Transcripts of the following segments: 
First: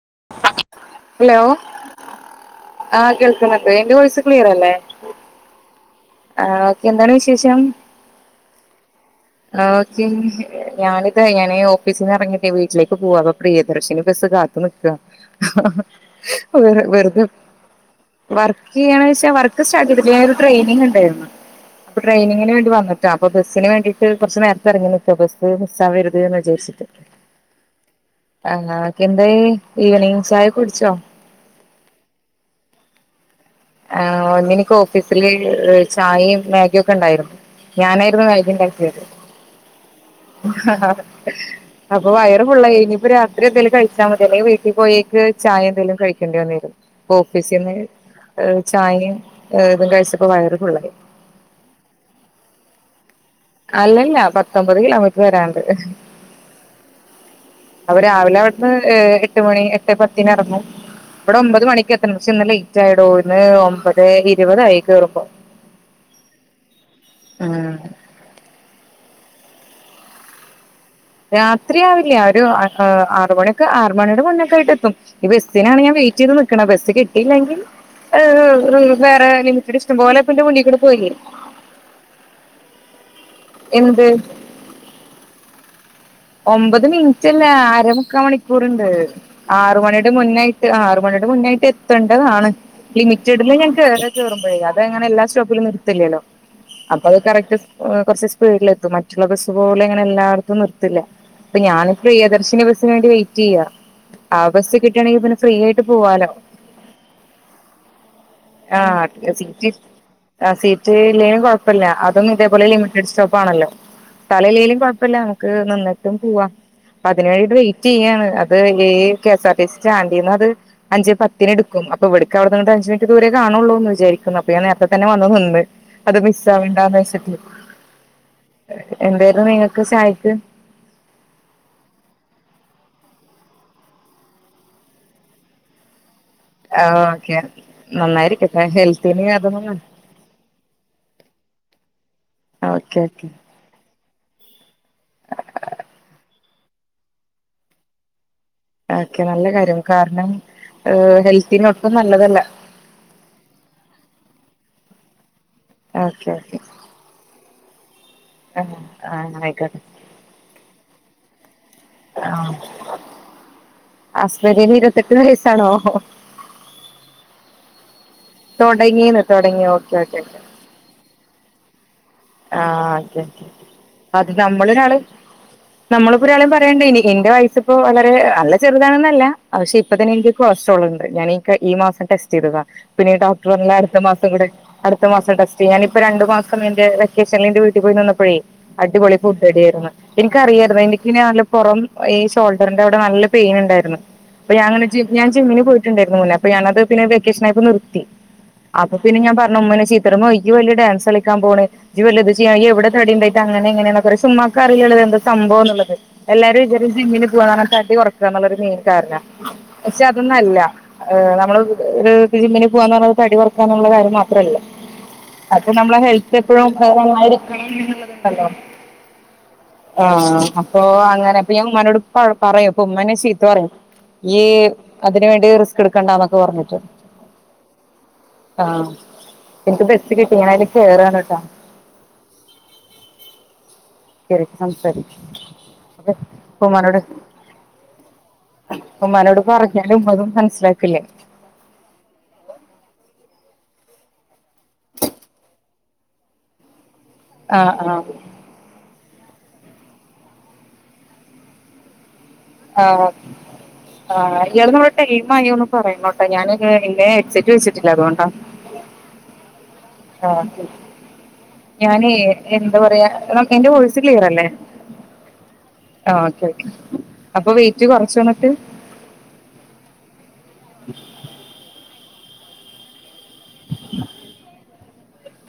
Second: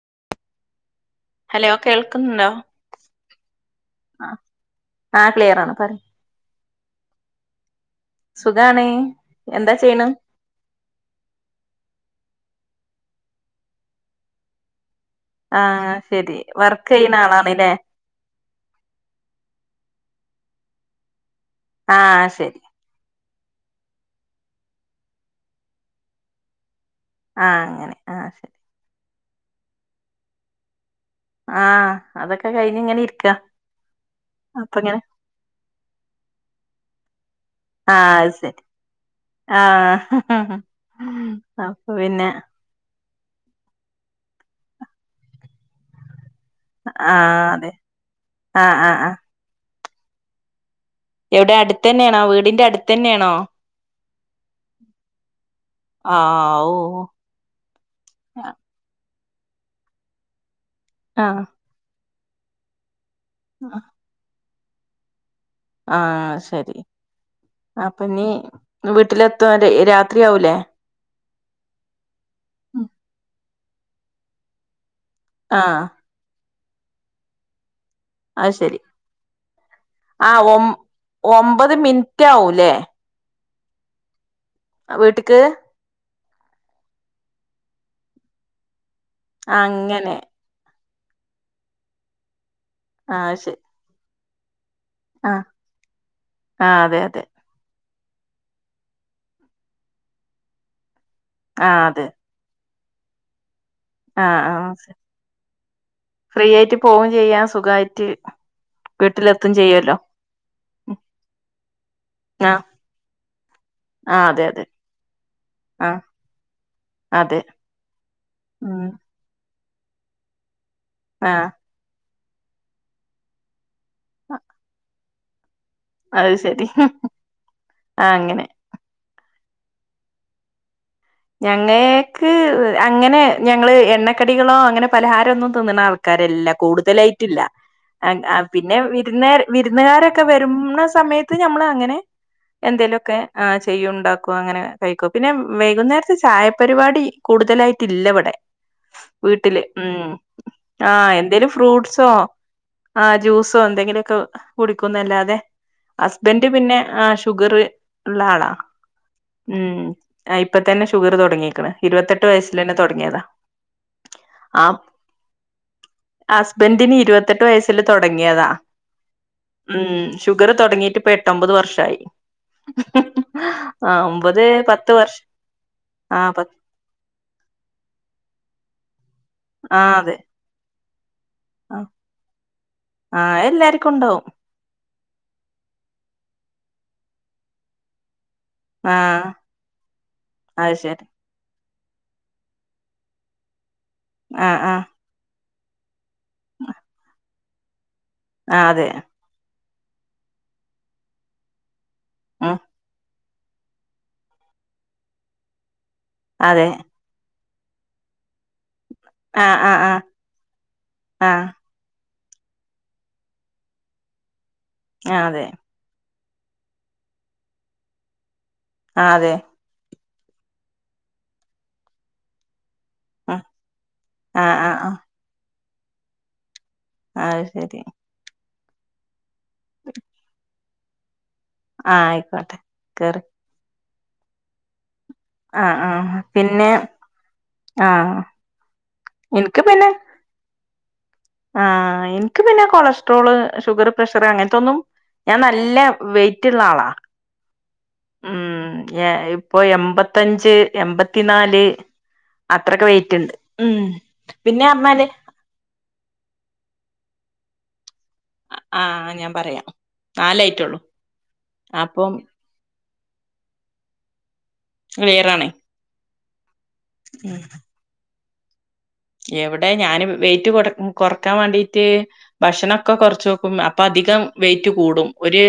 [unintelligible] Hello കേൾക്കുന്നുണ്ടോ ആകേൾക്കനുണ്ട് എന്റെ വോയിസ്‌ ആഹ് ക്ലിയർ അല്ലേ ആഹ് ക്ലിയറാണ് പറയ് ആ എന്താണ് വിശേഷം സുഖാണേ ആ ഓക്കേ ഞാനിതാ ഞാനേ ഓഫീസിന്ന് ഇറങ്ങിയിട്ടേ വീട്ട വിട്ടിലേക്ക് പോവാ പ്രിയദർശന ബസ് കാത്ത് നിൽക്ക അ ആഹ് ശരി ഹ വർക്ക് ചെയ്യ്ണ വെറുതെ ആളാണ്ല്ലേ വർക്ക് ചെയ്യണെച്ച വർക്ക് സ്റ്റാട്ട് ചെയ്തിട്ടില്ലേ [unintelligible] ട്രെയിനിങ് ഇണ്ടായിരുന്നു അപ്പ ആഹ് ശരി ട്രെയിനിങ്ങിനുവേണ്ടി വന്നികാ അപ്പൊ ബസിന് വേണ്ടി കുറച്ച് നേരത്തെറങ്ങി നിക്കാ ബസ് മിസ്സാവരുത് എന്ന് വിചാച്ചിട്ട് ആഅങ്ങനെ ആഹ് ശരി എന്തായി ഈവെനിംഗ് ചായ കുടിച്ചോ ആ അതൊക്കെ കഴിഞ്ഞ് ഇങ്ങനെ ഇരിക്ക ആ ഒന്നിനക്ക് ഓഫീസില് ചായയും മാഗിയൊക്കെ ഉണ്ടായിരുന്നു ആഹ് ഞാനായിരുന്നു അത് ശരി നൈകന്റെത് ആഹ് അപ്പൊ വയറ് ഫുള്ളായി അപ്പ രാത്രിൽ എന്തേലും കഴിച്ചാ മതില്ലെങ്കിൽ വീട്ടിൽ പോയേക്ക് ചായ എന്തങ്കലും കഴിക്കും ണ്ടി വന്നരും ആഹ് അതെ ഓഫീസിന്ന് ആഹ് ആഹ് ചായയും ആഹ് ഇതും കഴിച്ചപ്പോ വയറ് ഫുള്ളായി എവിടെ അടുത്ത് തന്നെയാണോ വീടിന്റെ അടുത്ത് തന്നെയാണോ അല്ലല്ല പത്തൊമ്പത് കിലോമീറ്റർ വരാണ്ട് ആഹ് ഓഹ് അപ്പ രാവിലെ അവിടുന്ന് ഏട്ട് എട്ട് മണി എട്ട് പത്തിന് ഇറങ്ങു ഇവിടെ ആഹ് ഒമ്പത് മണിക്ക് എത്തണം പക്ഷെ ഇന്ന് ലേറ്റ് ആയിടോ ഇന്ന് ഒമ്പത് ഇരുപത് ആയി കറുമ്പോ ആഹ് ശരി ഉം അപ്പൊ നീ വീട്ടിലെ വരാൻ രാത്രിയാവുലേ രാത്രി ആവില്ല ഒരു ആറുമണിയക്ക് ആറു മണിയുടെ മുന്നക്കെ ആയിട്ടെത്തും ഈ ബസ്സിനാണ് ആഹ് ഞാൻ വെയിറ്റ് ചെയ്ത് നിക്കണ ബസ് കിട്ടയില്ലെങ്കിൽ ഏ അത് ശരി വേറെ ലിമിറ്റഡ് ഇഷ്ടം പോലെപ്പ ആ എന്റെ ഒം മുന്നിക്കൂടെ പോയി ഒമ്പത് മിനിറ്റ് ആവൂലേ എന്ത് വീട്ടിക്ക് ഒമ്പത് മിനിറ്റ്ല്ല അരമുക്കാ മണിക്കൂർണ്ട് ആ ആറുമണിയുടെ അങ്ങനെ മുന്നായിട്ട് ആറു മുന്നട്ട് എത്തേണ്ടതാണ് ആ ലിമിറ്റഡില് ശരി ഞൻ ചോറുമ്പോഴേ അത് അങ്ങനെ എല്ലാ ആ സ്റ്റോപ്പിലും നിർത്തില്ലല്ലോ ആ അതെ അപ്പൊ അത് അതെ കറക്റ്റ്- കുറച്ച് സ്പീഡിൽ എത്തും മറ്റുള്ള ബസ്സ് പോലെ ഇങ്ങനെ എല്ലാടുത്തും നിർത്തില്ല അപ്പൊ ആ ഞാനിപ്പോ അതെ പ്രിയദർശിനി ബസ്സിന് വേണ്ടി വെയിറ്റ് ചെയ്യാ ആ ബാസ്സ് കിട്ടുകയാണെങ്കി പിന്നെ ഫ്രീ ആയിട്ട് പോവാലോ ഫ്രീ ആയിട്ട് പോവും ചെയ്യാം സുഖായിട്ട് ആ വീട്ടിലെത്തും സിറ്റ് ചെയ്യല്ലോ ആ സീറ്റ് ഇല്ലേലും കൊഴപ്പില്ല അതൊന്നും ആ ഇതേപോലെ ലിമിറ്റിഡ് സ്റ്റോ- ആണല്ലോ ആ അതെ അതെ സ്ഥലംഇല്ലേലും കൊഴപ്പില്ല ആ നിന്നിട്ടും പോവാ അതെ അതിനെവേണ്ടിട്ട് വെറ്റ് ചെയ്യണ് അത് ഉം കെ- എസ്ആർടിസി സ്റ്റാന്റിന്ന് അത് അഞ്ച് ആ പത്തിന്ടുക്കും അപ്പൊ ഇവിടുക്ക അവിടെ നിന്ന് അഞ്ച് മിനിറ്റ് ദൂരെ കാണുള്ളൂ എന്ന് വിചാരിക്കുന്നു അപ്പ ഞാൻ നേരത്തെ തന്നെ വന്ന് നിന്ന് അത് മിസ് ആവണ്ടന്ന് വെച്ചിട്ട് ആ അങ്ങനെ എന്താ - അ നിങ്ങൾക്ക് ചായക്ക് ഞങ്ങൾക്ക് അങ്ങനെ ഞങ്ങള് എണ്ണക്കടികളോ അങ്ങനെ പലഹാരം ഒന്നും തിന്നണ ആൾ- ആക്കാരല്ല ആഹ് ഓക്കെ കൂടുതലായിട്ടില്ല ആ നന്നായിരിക്കട്ടെ പിന്നെ വിരുന്ന ഹെൽത്തിന് അതൊന്നും വിരുന്നുകാരൊക്കെ വരുന്ന സമയത്ത് ഞമ്മള അങ്ങനെ ഓക്കെ എന്തേങ്കലുമൊക്കെ ഓക്കെ ആ ചെയ്യ ഉണ്ടാക്കോ അങ്ങനെ കഴിക്കോ പിന്നെ വൈകുന്നേര ചായ പരിപാടി കൂടുതലായിട്ട് ഇല്ലവിടെ ഓക്കെ നല്ല വീട്ടില് കാര്യം ഉം കാരണം ആഹ എന്തേലും ഹെൽത്തിന് ഒട്ടും ഫ്രൂട്ട്സോ- നല്ലതല്ല ആഹ ജ്യൂസോ എന്തെങ്കിലുമൊക്കെ കുടിക്കുന്നല്ലാതെ ഓക്കെ ഹസ്ബൻഡ് ഓക്കെ പിന്നെ ആ ഷുഗർ ഉള്ള ആളാ ആഹ് ആഹ് ആയിക്കോട്ടെ മ്മ് ഇപ്പാ- ഷുഗർ തുടങ്ങിക്കാണ് ഇരുപത്തെട്ട് ആഹ് വയസ്സൽ തന്നെ തുടങ്ങിയതാ ആ ഹസ്ബന്റിന് ഇരുപത്തെട്ട് വയസ്സാണോ ഹസ്ബൻഡന് ഇരുപത്തെട്ട് വയസി - തുടങ്ങിയതാ തൊടങ്ങീന്ന് തൊടങ്ങി ഉം ഓക്കെ ഓക്കെ ഷുഗർ തുടങ്ങിട്ട് ഇപ്പ എട്ടൊമ്പത് വർഷമായി ആഹ അതെ ആഹ് അത് ഒമ്പത് പത്ത് നമ്മളിനള് വർഷം നമ്മളിപ്പോ ആഹ് ഒരാളെയും പത്ത് പറയണ്ടേ ഇനി എന്റെ വയസി ഇപ്പോ വളരെ നല്ല ചെറുതാണെന്നല്ല പക്ഷെ ഇപ്പ ആഹ് തന്നെ അതെ എനിക്ക് കൊളസ്ട്രോളിണ്ട് ഞാനി കാ ഈ മാസം ടെസ്റ്റ് ചെയ്തതാ പിന്നെ ആഹ് ഡോക്ടർ പറഞ്ഞ് എല്ലാർക്കും അടുത്ത ഉണ്ടാവും മാസം കൂടെ അടുത്ത മാസം ടെസ്റ്റ് ഞാനിപ്പൊ രണ്ട് മാസം എന്റെ വെക്കേഷനില് എന്റെ വീട്ടിൽ പോയി നിന്നപ്പോഴേ അടിപൊളി ആഹ് ഫുഡാഡിയായിരുന്ന് അത് എനിക്കറിയാായിരുന്നു ശരി എനിക്കിന പൊറം- ഈ ഷോൾഡറിന്റെ അവിടെ നല്ല പെയിൻ ഉണ്ടായിരുന്നു അപ്പാ ആഹ് ആഹ് ഞാങ്ങനെ ഞാൻ ജിമ്മിന് പോയിട്ടുണ്ടായിരുന്നു അ ഞാനത് പിന്നെ വെക്കേഷനായിപ്പോ നിർത്തി ആഹ് അതെ അപ്പൊ പിന്നെ ഞാ പറഞ്ഞു ഉമ്മ - ചിത്താറായും നി വലിയ ഡാൻസ് കളിക്കാ പോകണേ ഉം എവിടെ തടിണ്ടാ- അങ്ങനെങ്ങെയന്നക്കെ ഉമ്മാക്ക് അറിയില്ലോള്ളത് എന്ത സംഭവം എന്നുള്ളത് എല്ലാരും അതെ വിചാരം ജിമ്മിന് പോകാന്ന് തടി കുറക്കാന്നുള്ളൊരു മെയിൻ കാരണ ആഹ് ആഹ് ആഹ് പക്ഷെ അതൊന്നല്ല ഇഹ് ആഹ് നമ്മള് ര് ജിമ്മന് പോന്ന് പറണത് തടികൊറക്കാനു ള്ള കാര്യ മാത്രെള്ള ആഹ് അതെ അത് നമ്മളെ ഹെ ഇപ്പോഴും വേറെമായിരി കാണ്ന്നുള്ളത് ണ്ടല്ലോ ആ അതെ ആഹ അപ്പൊ അങ്ങനെ ഇപ്പിയും മ്മാനോട് പറ് പറയും പ്പൊ ഉമ്മാനെ ഉം സീത്ത പറയും ഈ ആഹ് ആഹ് അതിന് വേണ്ടി റിസ്ക് എടുക്കണ്ടാന്നൊക്കെ പറഞ്ഞിട്ട് ആഹ ത് ശരി ആഹ എനിക്ക് ബസ് കിട്ടി ഞായില് കെറാണ് കേട്ട്വ ആഹ ആയിക്കോട്ടെ കേറ് കേറിസം സെരി ആഹ ആഹ പിന്നെ ആഹ ഉമ്മാനോട് പറഞ്ഞാലും ഉമ്മതും മനസ്സിലാക്ക ആ എനക്ക് പിന്നെ കൊളസ്ട്രോള് ഷുഗർ പ്രഷർ അങ്ങനത്തൊന്നും ഞാൻ നല്ല വെയിറ്റള്ള ആളാ ആഹ ആഹ ഞായ് ഇപ്പൊ എമ്പത്തഞ്ച് എൺമ്പത്തിനാല് അത്രൊക്കെ വെയിറ്റ് ഇണ്ട് ഉ ആ എവ്ട്ന്ന്വൊട്ടെ എയിം ആയോന്ന് പറയന്നോട്ടെ ഞാന് കേ എന്റെ എക് സെക്കു സ് അ ആഹ ഞാൻ പറയാം ആ നാലായിട്ടുള്ളൂ ഞാന് അപ്പം എന്താ പറയാ എന്റെ വൊഴ്‌സ് ക്ലിയർല്ലേ വേറാണെ ആ ഓക്കെ അപ്പൊ വെയിറ്റ് കൊറച്ച് വന്നിട്ട് എവിടെ ഞാന് വെയിറ്റ് കൊറ കൊറക്കാൻ വേണ്ടീട്ട് ഭക്ഷണൊക്കെ കൊറച്ച് ക്കും അപ്പ അധികം വെയിറ്റ് കൂടും ഒരു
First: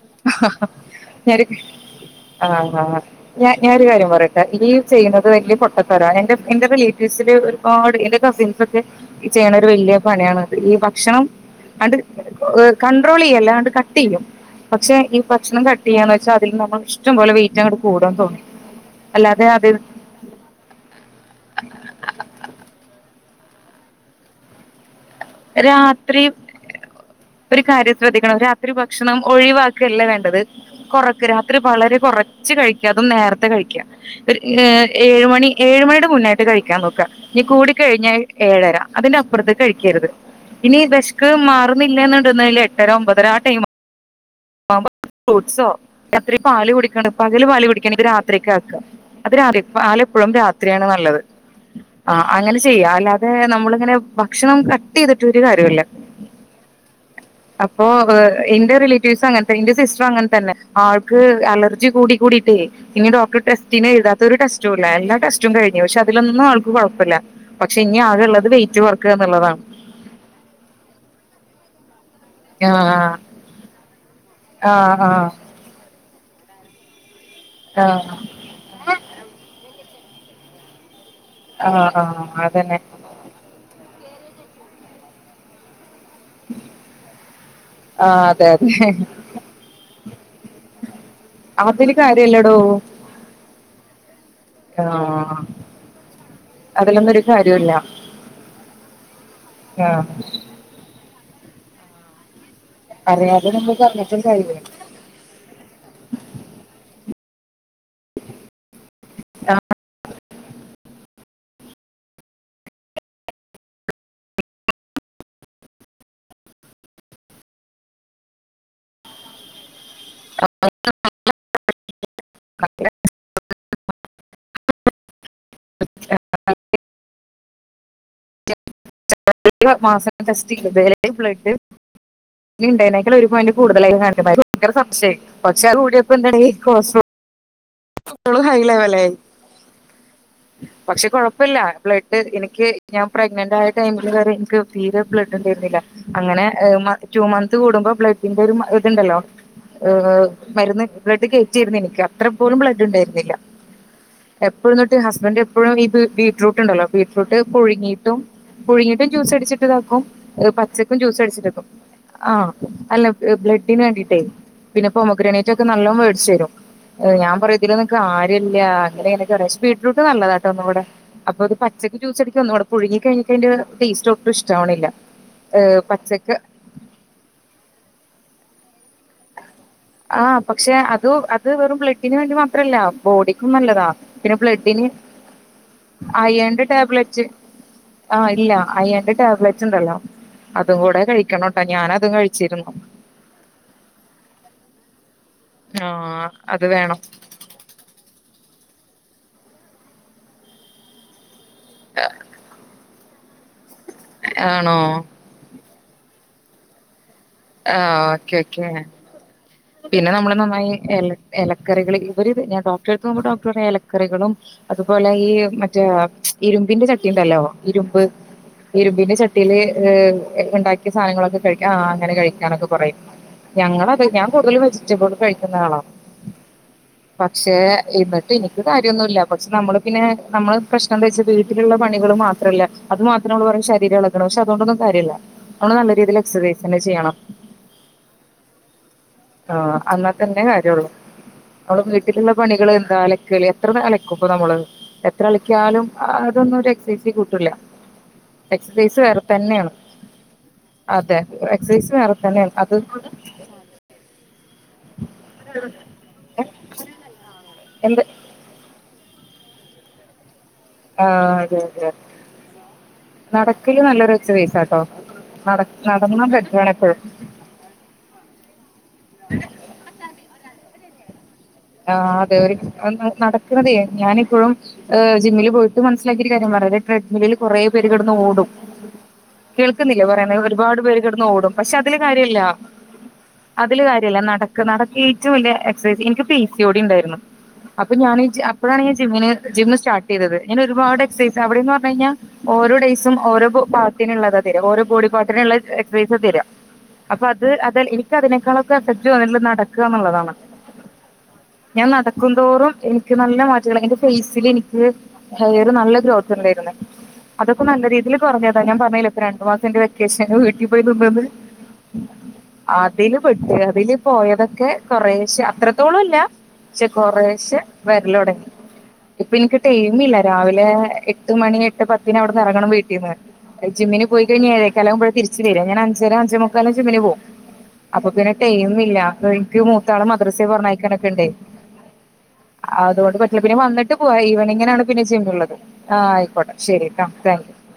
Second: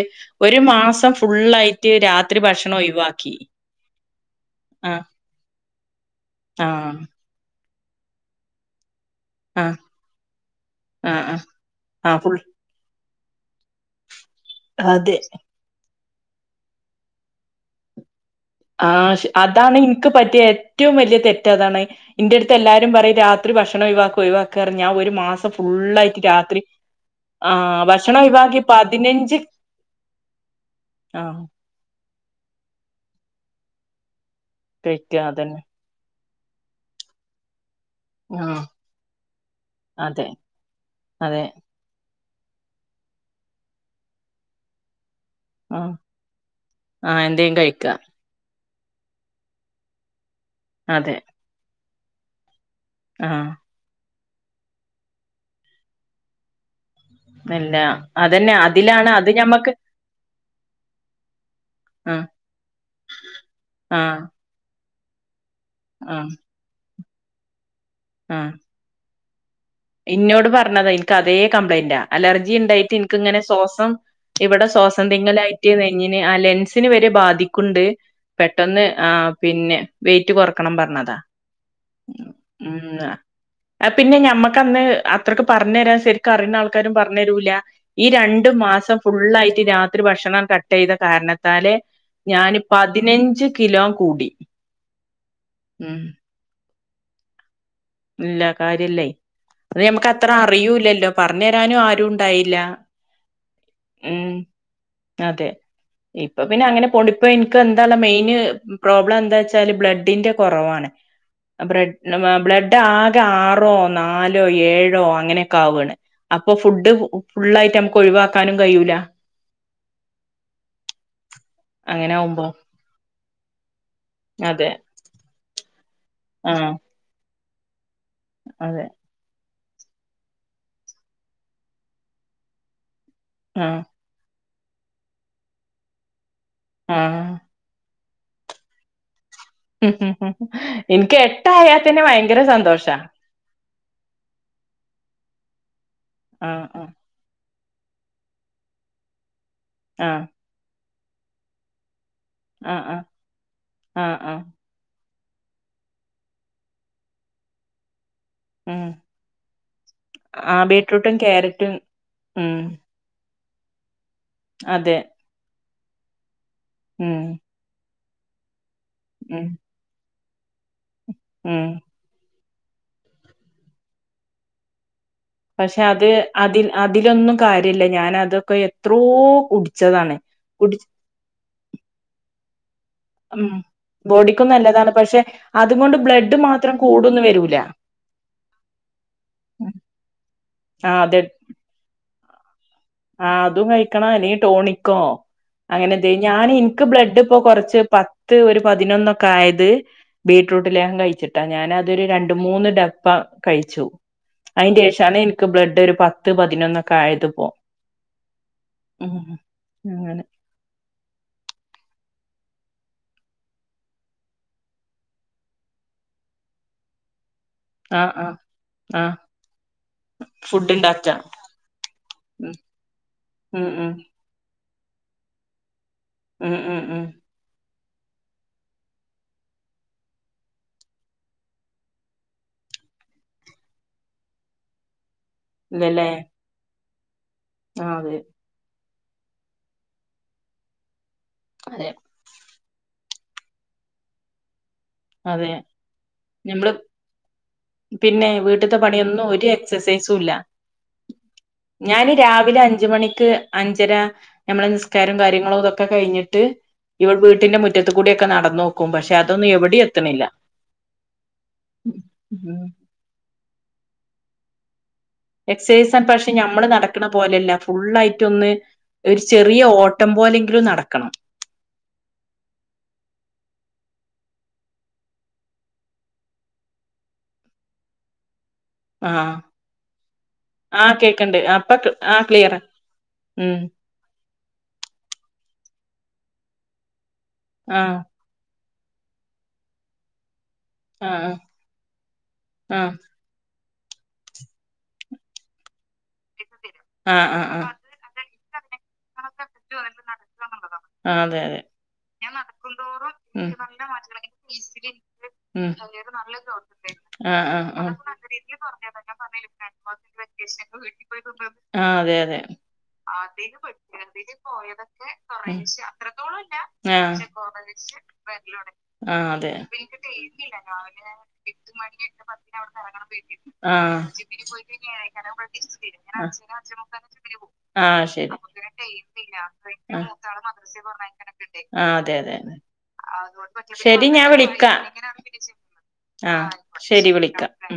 ഒരു മാസം ഞാനൊരു ഫുള്ളായിട്ട് രാത്രി ആഹ് ഭക്ഷണം ഒഴിവാക്കി ഇവ് ആഹ് ചെയ്യുന്നത് എങ്കി പൊട്ടത്തര എന്റെ എന്റെ ആഹ് റിലേറ്റീവ്സില് ഒരുപാട് എന്റെ കസിൻസ് ഒക്കെ ചെയ്യണ ഒരു ആഹ് വലിയ പണിയണത് ഈ ആഹ് ഭക്ഷണം ആഹ് കണ്ട് ആഹ് ഫുൾ ഗ് ക ട്രോളീ അല്ലാണ്ട് കട്ട് എയ്യും പക്ഷെ അതെ ഇ ഭക്ഷണം കട്ട് ചെയന്ന് ക്ഷാ അതിൽ നിന്ന് ഒർണം ഇഷ്ട്ടം പൊലെ വെഇഘ്ടറ്റ് അങ്ങട്ട് കൂടാ തോന്നാ ആ ശ് അതാണ് ഇൻക്ക് പറ്റിയ ഏറ്റവും വലിയ തെറ്റ് അതാണ് ഇന്റെ എടത്ത് എല്ലാരും പറയറ്റെ ആ ത് രു ഭക്ഷണം ഒഴിവാക്കു ഒഴിവാക്കട ഞ്ഞാ ഒരു മാസം രാത്രി ഫുള്ളായിട്ട് രാത്രി ഒരു ആഹ് കാര്യം ഭക്ഷണം ശ്രദ്ധിക്കണം ഒഴിവാക്കി രാത്രി ഭക്ഷണം പതിനഞ്ച് ഒഴിവാക്കെ അല്ല വേണ്ടത് കൊറക്ക് ആഹ് രാത്രി വളരെ പ കൊറച്ച് കഴിക്കാ അമ് നേരത്തെ കഴിക്കാ ഒര് ഏ കഴിക്ക ഏഴ്‌ മണി അതന്നെ ഏഴ് മണിടെ മുന്നേട്ട് കഴിക്കാൻ നോക്ക ഇനി കൂട കഴിഞ്ഞ ആഹ് ഏഴര അതിന്റെ അപ്പുറത്ത് കഴിക്കരുത് അതെ ഇനി വെശ്ക്ക് അതെ മാറുന്നില്ലന്ന് ട്ട് ന്നെല്ല് എട്ടരാ ഒമ്പതരാ ആ ടൈമ് ഓം ഫ്രൂട്ട്സോ ആഹ് രാ ത്രി പാല് കുടിക്കാണ്ട് ആഹ് പകല് എന്തേം പാല് കഴിക്ക കുടിക്കാന് ഇത് രാത്രിക്കെ അത് രാദേവ് പാല് ഇപ്പഴും രാത്രിയാണ് അതെ നല്ലത് ആ അങ്ങനെ ചെയ്യാ അല്ലാതെ ആഹ് നമ്മളിങ്ങനെ ഭക്ഷണം കട്ട് ചെയ്തിട്ട് ഒരു കാര്യല്ല ഇല്ല അപ്പോൊ എ അതന്നെ എന്റെ റിലേ അതിലാണ് അത് അങ്ങനത്തെ ഞമ്മക്ക് എന്റെ സിസ്റ്റർ അങ്ങനെ തന്നെ ആൾക്ക് അലർജി കൂടി ആഹ് കൂടിയിട്ടേ ഇനി ഡോക്ടർ ടെസ്റ്റിനെ ആഹ് എഴുതാത്തൊരു ടെസ്റ്റ് ക്കുല്ലാ എല്ലാ ടെസ്റ്റും കഴ്‌ഞ്ഞ പക്ഷെ ആഹ് അതിലൊന്നും ആൾക്ക് കൊഴപ്പല്ല പക്ഷെ ഇനി ആകെള്ളത് ആഹ് വെയിറ്റ് കൊറേക്കാ എന്നുള്ളതാണ് ഇന്നോട് പറഞ്ഞതാ എൻക്ക് അതേ കംപ്ലൈന്റാ അലർജി ഇണ്ടായിട്ട് ആഹ് എനക്ക് ഇങ്ങനെ ശ്വാസം എവിടെ ആഹ് ശ്വാസം തിങ്ങലായിട്ട് വഞ്ഞെന്ന് ആ ലെൻസ ത്തിന് വരെ ബാധിക്കുണ്ട് ആഹ് ആഹ് പെട്ടെന്ന് ആ പിന്നെ വെയിറ്റ് കുറക്കണം പറഞ്ഞതാ ആഹ ആഹ് അതന്നെ ഉം അത് പിന്നെ ഞമ്മക്കന്ന് അത്രയ്ക്ക് പറഞ്ഞ് അരാൻ ശരി ക്ക്‌ അറിന്ന ആൾക്കാരും പറഞ്ഞരൂല ഈ ആഹ് അതെ രണ്ടു അതെ മാസം ഫുള്ളായിട്ട് രാത്രി ഭക്ഷണം കട്ട് ചെയ്ത കാരണത്താല് അതില് കാര്യല്ലടോ ഞാന് പതിനഞ്ച് കിലോ കൂടി ആഹ് ഉം അതിലൊന്നും ഒരു കാര്യോം ഇല്ല ഇല്ല കാര്യല്ലേ അത് ആഹ് ഞമ്മക്ക് അത്ര അറിയൂല്ലല്ലോ പറഞ്ഞു തരാനും ആരും ഉണ്ടായില്ല അറിയാ ഉം അതെ ഇപ്പൊ പിന്നെ അങ്ങനെ പോണ്ടി ഇപ്പൊ എനിക്ക് എന്താണ് മെയിൻ പ്രോബ്ലം ആ, എന്താച്ചാല് ബ്ലഡിന്റെ കൊറവാണ് ബ്രഡ് ആഹ് ബ്ലഡ് ആകെ ആറോ നാലോ ഏഴോ അങ്ങനെയൊക്കെ ആവാണ് അപ്പൊ ഫുഡ് ഫ് ഫുള്ളായിട്ട് നമ്മക്ക് ഒഴിവാക്കാനും കഴിയൂല [unintelligible] അങ്ങനെയാകുമ്പോ അതെ [unintelligible] ആഹ് അതെ [unintelligible] മാസം ടെസ്റ്റ് ചെയ്ത് ബ്ലഡ് [unintelligible] [unintelligible] ഒരു പോയിന്റ് ആഹ് കൂടുതലായി കാണി [unintelligible] ഭങ്കര സംശയമായി കൊറച്ചാള് കൂടിയപ്പോ എന്തായി ആഹ് ഓള് ഹൈലെവലായി പക്ഷെ എനിക്ക് കൊഴപ്പല്ല എട്ടായാൽ തന്നെ ബ്ലഡ് ഭയങ്കര എനിക്ക് സന്തോഷാ ഞാൻ പ്രഗ്നന്റ് ആയ ടൈമില് വരെ ഇനിക്ക് തീരെ ബ്ലഡ് ഇണ്ടായിരുന്നില്ല അങ്ങനെ ആഹ് മ റ്റൂ മന്ത് കൂടുമ്പോ ബ്ലഡിന്റെ ഒരു മ ഒരു ഇതുണ്ടല്ലോ ഏഹ് ആ ആഹ് മരുന്ന് ബ്ലഡ് കയറ്റിയിരുന്നു എനിക്ക് അത്ര പോലും ബ്ലഡ് ഡ് ആഹ് ആഹ് ണ്ടായിരുന്നില്ല ആഹ് ആഹ് എപ്പഴും ഇന്നിട്ട് ഹസ് ഹസ്ബൻ്റ് എപ്പഴും ഇത് ബീറ്റ്റൂട്ട് ഉണ്ടല്ലോ ബീറ്റ്റൂട്ട് പുഴുങ്ങിയിട്ടും ഉം പുഴുങ്ങിട്ടും ജ്യൂസ് അടിച്ചിട്ട് ഇതാക്കും ഏഹ് ആ പച്ചക്കും ബീറ്റ്റൂട്ടും ജ്യൂസ് അടിച്ചിട്ടതാക്കും ക്യാരറ്റും ആഹ് ഉം അല്ല ഏഹ് ബ്ലഡിന് വേണ്ടിയിട്ടേ പിന്നെ അതെ പൊമോഗ്രാനേറ്റ് ഒക്കെ നല്ലോം വേടിച്ചു തരും ഉം ഏഹ് ഞാൻ പറ കാര്യല്ലാ അങ്ങനെങ്ങനെയൊക്കെ ഉം പക്ഷെ ബീറ്റ്റൂട്ട് നല്ലതാട്ടോ ഒന്നും കൂടെ അപ്പൊ ഉം പച്ചക്ക് ജൂസടിക്കാൻ ഒന്നൂടെ പുഴുങ്ങി കഴിഞ്ഞിട്ട് അതിന്റെ ടേസ്റ്റ് ഒട്ടും ഇഷ്ട്ടാവണില്ല പക്ഷെ അത് അതിൽ അതിലൊന്നും കാര്യല്ല ഞാൻ അതൊക്കെ എത് എത്രോ കുടിച്ചതാണ് ആ പക്ഷെ കുടി അത് അത് വെറും ബ്ലഡിന് വേണ്ടി മാത്രല്ല ബോഡിക്കും ഉം നല്ലതാ പിന്നെ ബോഡിക്കും ബ്ലഡിന് നല്ലതാണ് പക്ഷെ അതുകൊണ്ട് ബ്ലഡ് അയോൺടെ മാത്രം കൂടൊന്നും ടാബ്ലറ്റ് വരൂല ആഹ് ഇല്ല അയേണിന്റെ ടാബ്ലെറ്റ് ഉം. ഇണ്ടല്ലോ അതും കൂടെ കഴിക്കണട്ടോ ഞാൻ അതും കഴിച്ചിരുന്നു ആഹ് അതും കഴിക്കണം അല്ലേ ടോണിക്കോ അങ്ങനെ എന്തേ ആഹ് ഞാന് അത് ഇനിക്ക് വേണം ബ്ലഡ് ഇപ്പോ കൊറച്ച് പത്ത് ഒരു പതിനൊന്നൊക്കെ ആയത് ബീറ്റ്റൂട്ട് ലേഹം കഴിച്ചിട്ടാ ഞാനത് അതൊരു രണ്ട് മൂന്ന് ഡപ്പ് പ്പ കഴിച്ചു ആണോ അയിന്റെ ശേഷാണ് എനിക്ക് ബ്ലഡ് ഒരു പത്ത് പതിനൊന്നൊക്കെ ആയത് ഇപ്പോ ആഹ് ഓക്കെ ഓക്കേ പിന്നെ അങ്ങനെ നമ്മള് നന്നായി എല എലക്കറികൾ ഇവരിത് ഞാൻ ഡോക്ടറെടുത്ത് പോകുമ്പോ ഡോക്ടർ പറയും എലക്കറികളും അതുപോലെ ഈ മറ്റെ ഇരുമ്പിന്റെ ച ചട്ടിയുണ്ടല്ലോ ഇരുമ്പ് ആഹ് ആഹ് ഇരുമ്പിന്റെ ആഹ് ചട്ടീല് ഏഹ് ഫുഡ് ഇണ്ടാക്കിയ ഇണ്ടാക്കാ സാധനങ്ങളൊക്കെ കഴിക്കാൻ ആഹ് അങ്ങനെ ഉം കഴിക്കാനൊക്കെ പറയും ഉം ഉം ഞങ്ങളത് ഞാൻ കൂടുതലും വെജിറ്റബിൾ കഴിക്കുന്ന ആളാ ഉം ഉം ഉം പക്ഷേ എന്നിട്ട് എനിക്ക് കാര്യൊന്നുല്ല പക്ഷെ നമ്മള് പിന്നെ നമ്മള് പ്രശ്നം എന്താച്ചാ വീട്ടിലുള്ള പണികള് മാത്രല്ല അത് മാത്രം നമ്മൾ പറയും ശരീരം എളകണം പക്ഷെ അതുകൊണ്ടൊന്നും കാര്യല്ല നമ്മള് നല്ല ഇല്ലല്ലേ രീതിൽ എക്സൈസ് തന്നെ ചെയ്യണം ആഹ് അതെ ആഹ് അന്നാതന്നെ കാര്യള്ളൂ നമ്മള് അതെ വീട്ടിലുള്ള പണി കള് എന്താ അലക്കല് എത്ര അലക്കും ഇപ്പൊ നമ്മള് എത്ര അതെ അലക്കിയാലും അതൊന്നും ഒരു ഞമ്മള് എക്സസൈസിൽ കൂട്ടൂല്ല പിന്നെ വീട്ട്ത്തെ പണിയൊന്നും ഒരു എക്സസൈസും ഇല്ല അതെ എക്സസൈസ് ഞാന് വേറെ തന്നെയാണ് രാവിലെ അത് അഞ്ച് മണിക്ക് അഞ്ചര നമ്മളെ നിസ്കാരം കാര്യങ്ങളും ഇതൊക്കെ കഴിഞ്ഞിട്ട് ഇവിടെ വീട്ടിന്റെ മുറ്റത്ത് എന്ത് കൂടെക്കെ നടന്നോക്കും പക്ഷെ പക്ഷെ അതൊന്നും എവിടെം എത്തണില്ല ആ അതെതെ നടക്കില് നല്ലൊരു ഒച്ച പൈസാട്ടോ എക്സസൈസ് പക്ഷെ ഞമ്മള് നടക്കണ പോലെയല്ല ഫുുള്ളയിട്ട് ഒന്ന് ഒരു ചെറിയ ഓട്ടം പോലെങ്കിലും നടക്കണം ആ അതെ ഒരു നടക്കുന്നതേ ഞാന് ഇപ്പം ഹ് ജിമ്മില് പോയിട്ട് മനസ്സിലാക്കിയ കാര്യം അ ട്രഡ്മില്ലിൽ കുറേ പേര് കടന്ന് ഓടും ആഹ് കേൾക്കുന്നില്ലേ പറയുന്ന ഒരുപാട് ആഹ് പേര് കിടന്ന് കേക്ക്ണ്ട് ഓടും പക്ഷെ അപ്പൊ അതില് ആഹ് കാര്യല്ല ക്ലിയറാ ഉം അതില് കാര്യല്ല നടക്ക് നടക്ക ഏറ്റവും വലിയ എക്സൈസ് എനിക്ക് പി സിയോടി ഉണ്ടായിരുന്നു അപ്പൊ ആഹ് ഞാൻ അപ്പോഴാണ് ജിമ്മിന് ജിം സ്റ്റാർട്ട് ചെയ്തത് അങ്ങനെ ആഹ് ഒരുപാട്ക്സൈസ് അവിടെന്ന് പറഞ്ഞു കഴഞ്ഞൽ ഓരോ ആഹ് ഡേഴ്സും ഓരോ ഓരോ ബോഡി പാർട്ടിനുള്ള എക്സസൈസാ തര അ ആഹ് ആഹ് ആഹ് അത് എനിക്കതിനുള്ള സജു നെല്ല നടക്കുകന്നുള്ളതാണ് ആഹ് അതെ അതെ ഞാൻ നടക്കുംതോറും എനിക്ക് നല്ല മാറ്റങ്ങൾ എന്റെ ഫേസിൽ എനിക്ക് ഹെയർ എനിക്ക് നല്ല ഗ്രോത്ത് ഉണ്ട് അതൊക്കെ നല്ല രീതിയിൽ കൊറഞ്ഞത ഞാൻ പറഞ്ഞില്ലെ ഇപ്പ രണ്ടു മാസംന്റെ വെക്കേഷൻന് വീട്ടിൽ പോയി നിന്നത് ആ അതെ അതെ അതില് പട്ടു അതില് പോയതൊക്കെ കൊറേശ അത്രത്തോളംല്ല ആഹ് കുറേശെ വരലോടങ്ങി ആഹ് ഇപ്പൊ അതെ എനിക്ക് ടൈമ് ഇില്ല രാവിലെ എട്ട് മണി എട്ട് പത്തിന് അവിടുന്ന് ഇറങ്ങണം വീട്ടിൽന്ന് ജിമ്മിന് പോയിഴിഞ്ഞ ഏേക്കാലാവകുമ്പഴ തിരിച്ചു വരാ ഞാൻ അഞ്ചരം അഞ്ചുമ മുക്കാലും ജി പോവും ആഹ് അപ്പൊ ശരി പിന്നെ ടൈയിം ഇല്ല എനിക്ക് മൂത്ത ആളെ മദ്രസെ പറഞ്ഞയക്കാനൊക്കെ ഉണ്ടേ ആ അതെ അതെ അതെ അതുകൊണ്ട് പിന്നെ വന്നിട്ട് പോ ഈവെനിംഗ് ഇങ്ങനെയാണ് പിന്നെ ജിമ്മുള്ളത് ആ ആഹ് ആയിക്കോട്ടെ ശരിട്ടാ താങ്ക് യു വിളിക്കാം